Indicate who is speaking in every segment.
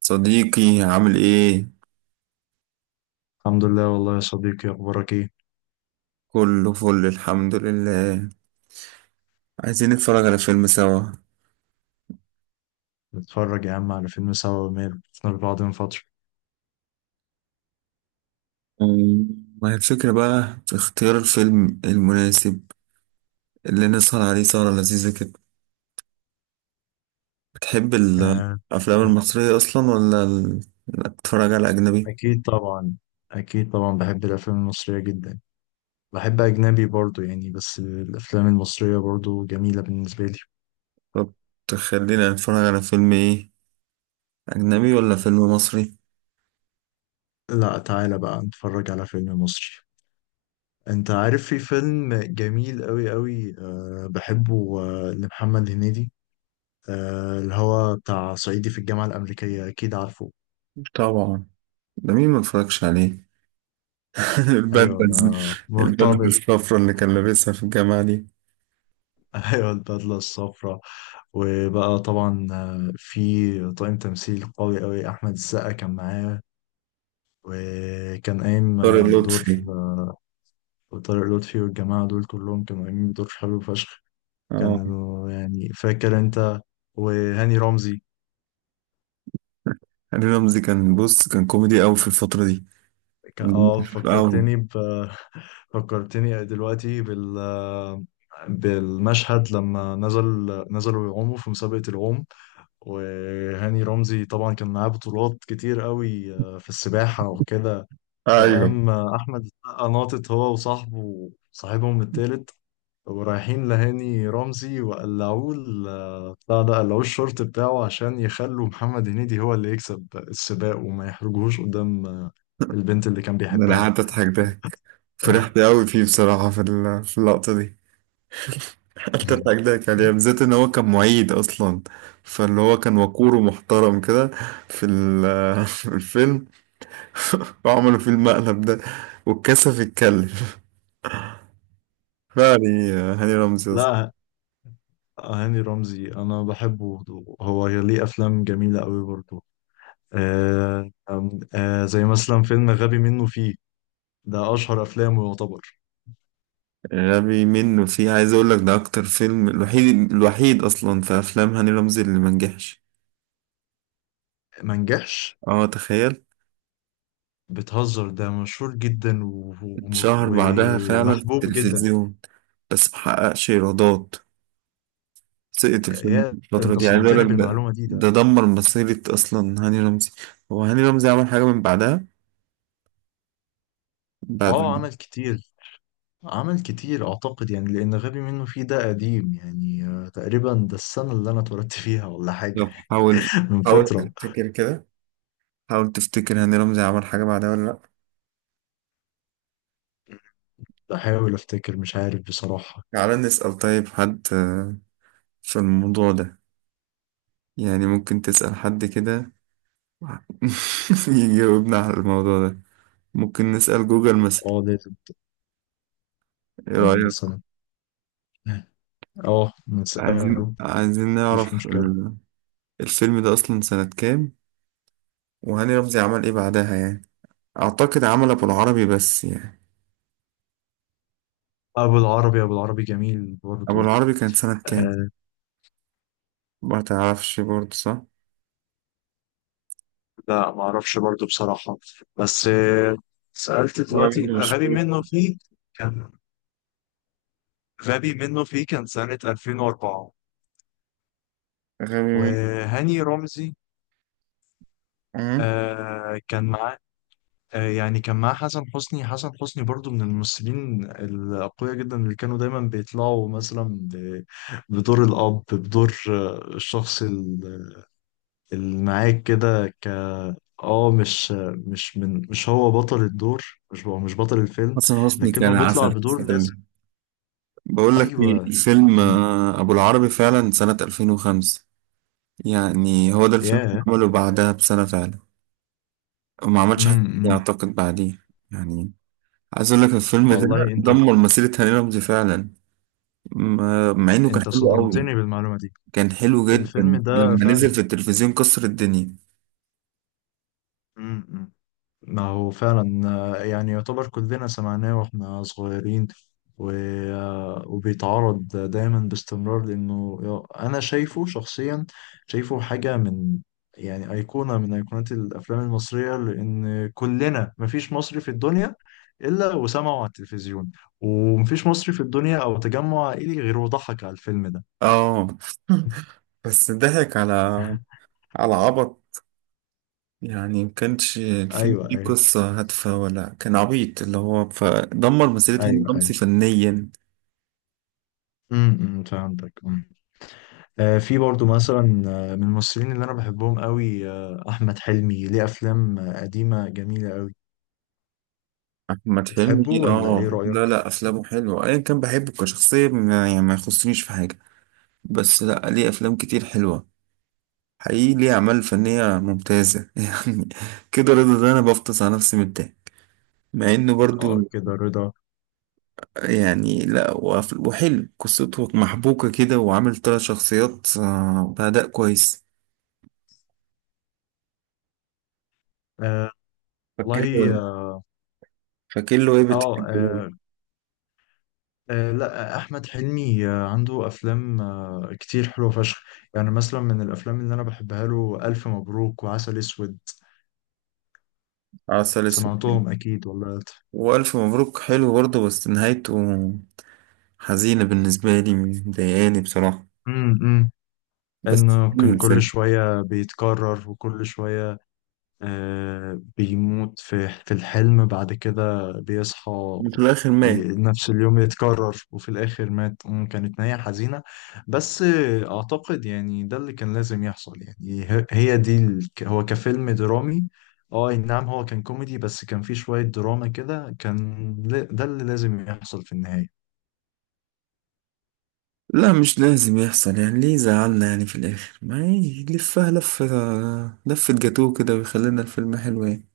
Speaker 1: صديقي عامل ايه؟
Speaker 2: الحمد لله والله يا صديقي، أخبارك إيه؟
Speaker 1: كله فل الحمد لله. عايزين نتفرج على فيلم سوا.
Speaker 2: نتفرج يا عم على فيلم سوا، ومال شفنا لبعض من فترة.
Speaker 1: أمم، ما هي الفكرة بقى في اختيار الفيلم المناسب اللي نسهر عليه سهرة لذيذة كده. بتحب
Speaker 2: آه،
Speaker 1: الأفلام المصرية أصلا، ولا لا، بتتفرج على أجنبي؟
Speaker 2: أكيد طبعا. أكيد طبعا، بحب الأفلام المصرية جدا. بحب أجنبي برضو يعني، بس الأفلام المصرية برضو جميلة بالنسبة لي.
Speaker 1: طب تخلينا نتفرج على فيلم ايه؟ أجنبي ولا فيلم مصري؟
Speaker 2: لا، تعالى بقى نتفرج على فيلم مصري. أنت عارف في فيلم جميل أوي أوي، بحبه، لمحمد هنيدي. اللي هو بتاع صعيدي في الجامعة الأمريكية، أكيد عارفه.
Speaker 1: طبعا، ده مين ما اتفرجش عليه؟
Speaker 2: أيوه، ده
Speaker 1: البدلة. البدلة
Speaker 2: مرتبط.
Speaker 1: الصفرا اللي كان لابسها في الجامعة دي.
Speaker 2: أيوه، البدلة الصفراء. وبقى طبعا، في طاقم تمثيل قوي قوي، احمد السقا كان معاه. وكان قايم
Speaker 1: طارق
Speaker 2: بدور
Speaker 1: لطفي.
Speaker 2: طارق لطفي، والجماعه دول كلهم كانوا قايمين بدور حلو فشخ.
Speaker 1: اه.
Speaker 2: كانوا يعني، فاكر انت؟ وهاني رمزي.
Speaker 1: هاني رمزي كان بص كان كوميدي قوي في الفترة دي،
Speaker 2: كان
Speaker 1: كان مخفف قوي.
Speaker 2: فكرتني ب... فكرتني دلوقتي بالمشهد لما نزل. نزلوا يعوموا في مسابقة العوم، وهاني رمزي طبعا كان معاه بطولات كتير قوي في السباحة وكده.
Speaker 1: ايوه
Speaker 2: فقام أحمد السقا ناطط هو وصاحبه صاحبهم التالت، ورايحين لهاني رمزي وقلعوه ال- آه، بتاع ده قلعوه الشورت بتاعه عشان يخلوا محمد هنيدي هو اللي يكسب السباق وما يحرجوهوش قدام البنت اللي كان
Speaker 1: ده. انا
Speaker 2: بيحبها.
Speaker 1: قعدت اضحك ضحك، فرحت قوي فيه بصراحة في في اللقطة دي. قعدت اضحك ضحك عليه بالذات ان هو كان معيد اصلا، فاللي هو كان وقور ومحترم كده في في الفيلم، وعملوا فيه المقلب ده واتكسف يتكلم. فعلا هاني رمزي اصلا.
Speaker 2: لا، هاني رمزي أنا بحبه. هو ليه أفلام جميلة قوي برضه. زي مثلا فيلم غبي منه فيه. ده أشهر أفلامه يعتبر.
Speaker 1: غبي منه فيه، عايز اقول لك ده اكتر فيلم، الوحيد الوحيد اصلا في افلام هاني رمزي اللي منجحش.
Speaker 2: ما نجحش؟
Speaker 1: اه تخيل.
Speaker 2: بتهزر، ده مشهور جدا
Speaker 1: شهر بعدها فعلا في
Speaker 2: ومحبوب جدا.
Speaker 1: التلفزيون، بس محققش ايرادات. سقط الفيلم
Speaker 2: يا
Speaker 1: الفترة
Speaker 2: أنت
Speaker 1: دي. عايز اقول
Speaker 2: صدمتني
Speaker 1: لك، ده
Speaker 2: بالمعلومة دي، ده
Speaker 1: دمر مسيرة اصلا هاني رمزي. هو هاني رمزي عمل حاجة من بعدها، بعد؟
Speaker 2: عمل كتير. عمل كتير أعتقد، يعني لأن غبي منه فيه ده قديم يعني، تقريبا ده السنة اللي أنا اتولدت فيها ولا حاجة.
Speaker 1: لو حاول،
Speaker 2: من
Speaker 1: حاول
Speaker 2: فترة.
Speaker 1: تفتكر كده، حاول تفتكر هاني رمزي عمل حاجة بعدها ولا لأ.
Speaker 2: بحاول أفتكر، مش عارف بصراحة.
Speaker 1: تعالى نسأل طيب حد في الموضوع ده. يعني ممكن تسأل حد كده يجاوبنا على الموضوع ده. ممكن نسأل جوجل مثلا،
Speaker 2: آه، لازم.
Speaker 1: ايه
Speaker 2: آه،
Speaker 1: رأيك؟
Speaker 2: مثلا. آه. آه،
Speaker 1: عايزين
Speaker 2: نسأله.
Speaker 1: عايزين
Speaker 2: مفيش
Speaker 1: نعرف
Speaker 2: مشكلة.
Speaker 1: الفيلم ده أصلا سنة كام، وهاني رمزي عمل إيه بعدها يعني. أعتقد عمل أبو العربي بس يعني.
Speaker 2: ابو العربي، ابو العربي جميل
Speaker 1: أبو
Speaker 2: برضه.
Speaker 1: العربي كان سنة كام؟
Speaker 2: آه
Speaker 1: ما تعرفش برضه صح؟
Speaker 2: لا، ما اعرفش برضه بصراحه. بس، سالت
Speaker 1: ولا
Speaker 2: دلوقتي
Speaker 1: برضه مش فاكر.
Speaker 2: كان غبي منه فيه كان سنه 2004.
Speaker 1: غبي منه.
Speaker 2: وهاني رمزي
Speaker 1: أه.
Speaker 2: آه كان معاه كان معاه حسن حسني برضه من الممثلين الاقوياء جدا اللي كانوا دايما بيطلعوا مثلا بدور الاب، بدور الشخص اللي معاك كده، ك اه مش مش من مش هو بطل الدور. مش بطل الفيلم،
Speaker 1: حسن حسني كان
Speaker 2: لكنه بيطلع
Speaker 1: عسل في
Speaker 2: بدور
Speaker 1: الفيلم
Speaker 2: لازم.
Speaker 1: ده. بقول لك إيه،
Speaker 2: ايوه
Speaker 1: الفيلم
Speaker 2: كان.
Speaker 1: أبو العربي فعلا سنة 2005. يعني هو ده الفيلم اللي
Speaker 2: ياه.
Speaker 1: عمله بعدها بسنة فعلا. وما عملش حاجة تانية
Speaker 2: إمم.
Speaker 1: أعتقد بعديه يعني. عايز أقول لك، الفيلم ده
Speaker 2: والله انت.
Speaker 1: دمر مسيرة هاني رمزي فعلا. مع إنه كان
Speaker 2: انت
Speaker 1: حلو قوي.
Speaker 2: صدمتني بالمعلومه دي.
Speaker 1: كان حلو
Speaker 2: الفيلم
Speaker 1: جدا
Speaker 2: ده
Speaker 1: لما نزل
Speaker 2: فعلا.
Speaker 1: في التلفزيون، كسر الدنيا.
Speaker 2: إمم. ما هو فعلا، يعني يعتبر كلنا سمعناه واحنا صغيرين، و... آه، وبيتعرض دايما باستمرار لانه انا شايفه شخصيا. شايفه حاجة من، يعني أيقونة من أيقونات الأفلام المصرية، لأن كلنا مفيش مصري في الدنيا إلا وسمعه على التلفزيون. ومفيش مصري في الدنيا أو تجمع عائلي غير وضحك على الفيلم ده.
Speaker 1: اه. بس ضحك على عبط. يعني ما كانش الفيلم
Speaker 2: أيوه
Speaker 1: ليه
Speaker 2: أيوه،
Speaker 1: قصة هادفة، ولا كان عبيط اللي هو فدمر مسيرة هاني
Speaker 2: أيوه أيوه.
Speaker 1: رمزي فنيا.
Speaker 2: أمم، أمم، فهمتك. في برضو مثلا، من الممثلين اللي انا بحبهم قوي، احمد حلمي ليه افلام قديمه جميله قوي.
Speaker 1: أحمد
Speaker 2: بتحبه
Speaker 1: حلمي،
Speaker 2: ولا ايه
Speaker 1: اه، لا
Speaker 2: رايك؟
Speaker 1: لا، أفلامه حلوة، أيا كان بحبه كشخصية يعني ما يخصنيش في حاجة. بس لا، ليه أفلام كتير حلوة، حقيقي ليه أعمال فنية ممتازة يعني. كده رضا، ده أنا بفطس على نفسي من الضحك مع إنه برضو
Speaker 2: اه، كده رضا.
Speaker 1: يعني. لا وحلو، قصته محبوكة كده، وعامل تلات شخصيات بأداء كويس.
Speaker 2: آه،
Speaker 1: فاكر له
Speaker 2: والله
Speaker 1: ايه؟
Speaker 2: اه.
Speaker 1: فاكر له ايه
Speaker 2: آه،
Speaker 1: بتحبه
Speaker 2: آه، لا، آه، احمد حلمي عنده افلام كتير حلوه فشخ. يعني مثلا من الافلام اللي انا بحبها له، الف مبروك وعسل اسود.
Speaker 1: عسل اسود حلو.
Speaker 2: سمعتهم اكيد ولا؟
Speaker 1: وألف مبروك حلو برضه بس نهايته حزينة بالنسبة لي مضايقاني بصراحة
Speaker 2: امم.
Speaker 1: بس
Speaker 2: انه
Speaker 1: حلو
Speaker 2: كان كل
Speaker 1: الفيلم
Speaker 2: شويه بيتكرر، وكل شويه بيموت في الحلم، بعد كده بيصحى.
Speaker 1: في الآخر مات
Speaker 2: نفس اليوم يتكرر وفي الآخر مات. كانت نهاية حزينة. بس أعتقد يعني ده اللي كان لازم يحصل. يعني ه- هي دي ال- ك- هو كفيلم درامي. اه، أي نعم، هو كان كوميدي بس كان فيه شوية دراما كده، كان ده اللي لازم يحصل في النهاية.
Speaker 1: لا مش لازم يحصل يعني ليه زعلنا يعني في الآخر ما يلفها لفة آه، لفة جاتوه كده ويخلينا الفيلم حلو يعني.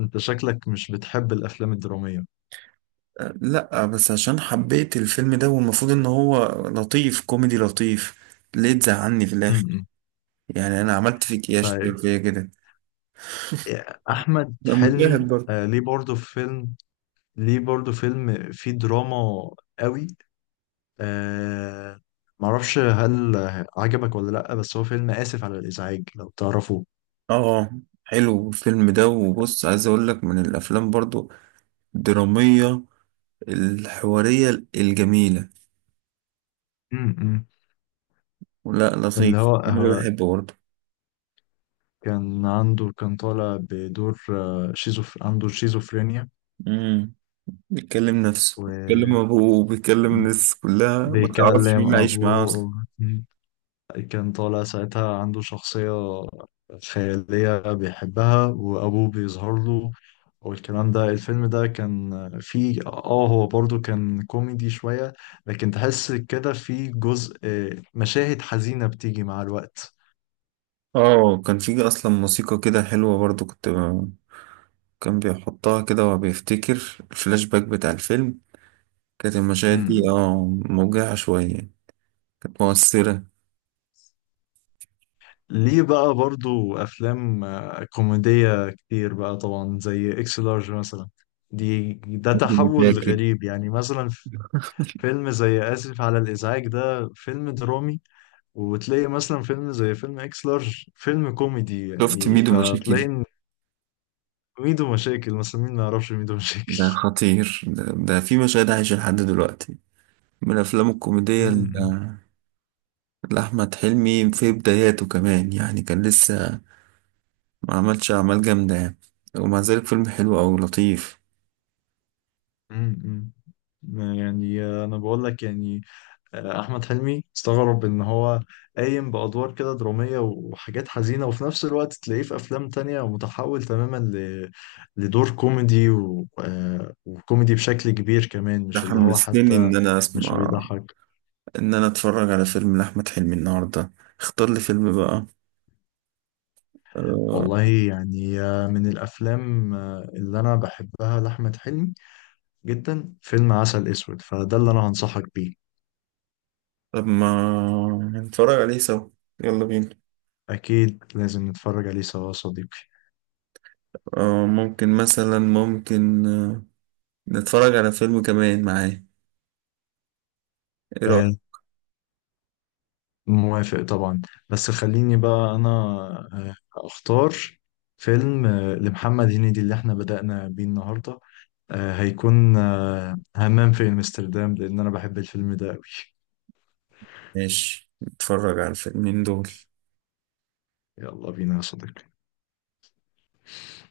Speaker 2: انت شكلك مش بتحب الأفلام الدرامية؟
Speaker 1: لا بس عشان حبيت الفيلم ده، والمفروض ان هو لطيف، كوميدي لطيف، ليه تزعلني في
Speaker 2: م-
Speaker 1: الاخر؟
Speaker 2: م.
Speaker 1: يعني انا عملت فيك ايه عشان
Speaker 2: طيب.
Speaker 1: تعمل فيا كده؟
Speaker 2: أحمد
Speaker 1: ده
Speaker 2: حلمي
Speaker 1: مشاهد برضه.
Speaker 2: ليه برضه فيلم، ليه برضو فيلم فيه دراما قوي. آه، معرفش هل عجبك ولا لأ، بس هو فيلم آسف على الإزعاج، لو تعرفه.
Speaker 1: اه. حلو الفيلم ده. وبص، عايز اقول لك، من الافلام برضو الدرامية الحوارية الجميلة.
Speaker 2: م-م.
Speaker 1: لا
Speaker 2: اللي
Speaker 1: لطيف،
Speaker 2: هو
Speaker 1: انا
Speaker 2: هو
Speaker 1: بحبه برضو.
Speaker 2: كان طالع بدور عنده شيزوفرينيا،
Speaker 1: امم بيتكلم نفسه، بيتكلم ابوه، بيتكلم
Speaker 2: وبيكلم
Speaker 1: الناس كلها، ما تعرفش مين اللي عايش معاه اصلا.
Speaker 2: أبوه. م. كان طالع ساعتها عنده شخصية خيالية بيحبها، وأبوه بيظهر له والكلام ده. الفيلم ده كان فيه، هو برضو كان كوميدي شوية، لكن تحس كده فيه جزء، مشاهد حزينة بتيجي مع الوقت.
Speaker 1: اه، كان في اصلا موسيقى كده حلوة برضو، كان بيحطها كده وهو بيفتكر، الفلاش باك بتاع الفيلم. كانت المشاهد دي،
Speaker 2: امم.
Speaker 1: اه، موجعة شوية، كانت مؤثرة.
Speaker 2: ليه بقى برضو أفلام كوميدية كتير بقى طبعا زي إكس لارج مثلا. دي ده
Speaker 1: ميدو
Speaker 2: تحول
Speaker 1: مشاكل.
Speaker 2: غريب يعني، مثلا فيلم زي آسف على الإزعاج ده فيلم درامي، وتلاقي مثلا فيلم زي فيلم إكس لارج فيلم كوميدي،
Speaker 1: شفت
Speaker 2: يعني
Speaker 1: ميدو مشاكل؟
Speaker 2: فتلاقي. ميدو مشاكل مثلا، مين ما يعرفش ميدو
Speaker 1: ده
Speaker 2: مشاكل؟
Speaker 1: خطير ده، في مشاهد عايشة لحد دلوقتي. من الأفلام الكوميدية
Speaker 2: امم
Speaker 1: لأحمد حلمي في بداياته كمان يعني، كان لسه ما عملش أعمال جامدة يعني، ومع ذلك فيلم حلو أوي لطيف.
Speaker 2: امم. ما يعني انا بقول لك يعني، احمد حلمي استغرب ان هو قايم بادوار كده دراميه وحاجات حزينه، وفي نفس الوقت تلاقيه في افلام تانية متحول تماما لدور كوميدي، و... آه، وكوميدي بشكل كبير كمان،
Speaker 1: ده
Speaker 2: مش اللي هو
Speaker 1: حمستني
Speaker 2: حتى
Speaker 1: إن أنا
Speaker 2: مش
Speaker 1: أسمع،
Speaker 2: بيضحك.
Speaker 1: إن أنا أتفرج على فيلم لأحمد حلمي النهاردة. اختار لي فيلم بقى آه،
Speaker 2: والله يعني، من الافلام اللي انا بحبها لاحمد حلمي جدا فيلم عسل اسود، فده اللي انا هنصحك بيه.
Speaker 1: طب ما نتفرج عليه سوا، يلا بينا.
Speaker 2: أكيد لازم نتفرج عليه سوا يا صديقي.
Speaker 1: ممكن مثلا، ممكن نتفرج على فيلم كمان معاه، ايه
Speaker 2: آه،
Speaker 1: رأيك؟
Speaker 2: موافق طبعا. بس خليني بقى أنا آه، أختار فيلم لمحمد هنيدي اللي احنا بدأنا بيه النهاردة. هيكون همام في أمستردام، لأن أنا بحب الفيلم ده أوي.
Speaker 1: ماشي نتفرج على الفيلمين دول.
Speaker 2: يلا بينا يا صديقي.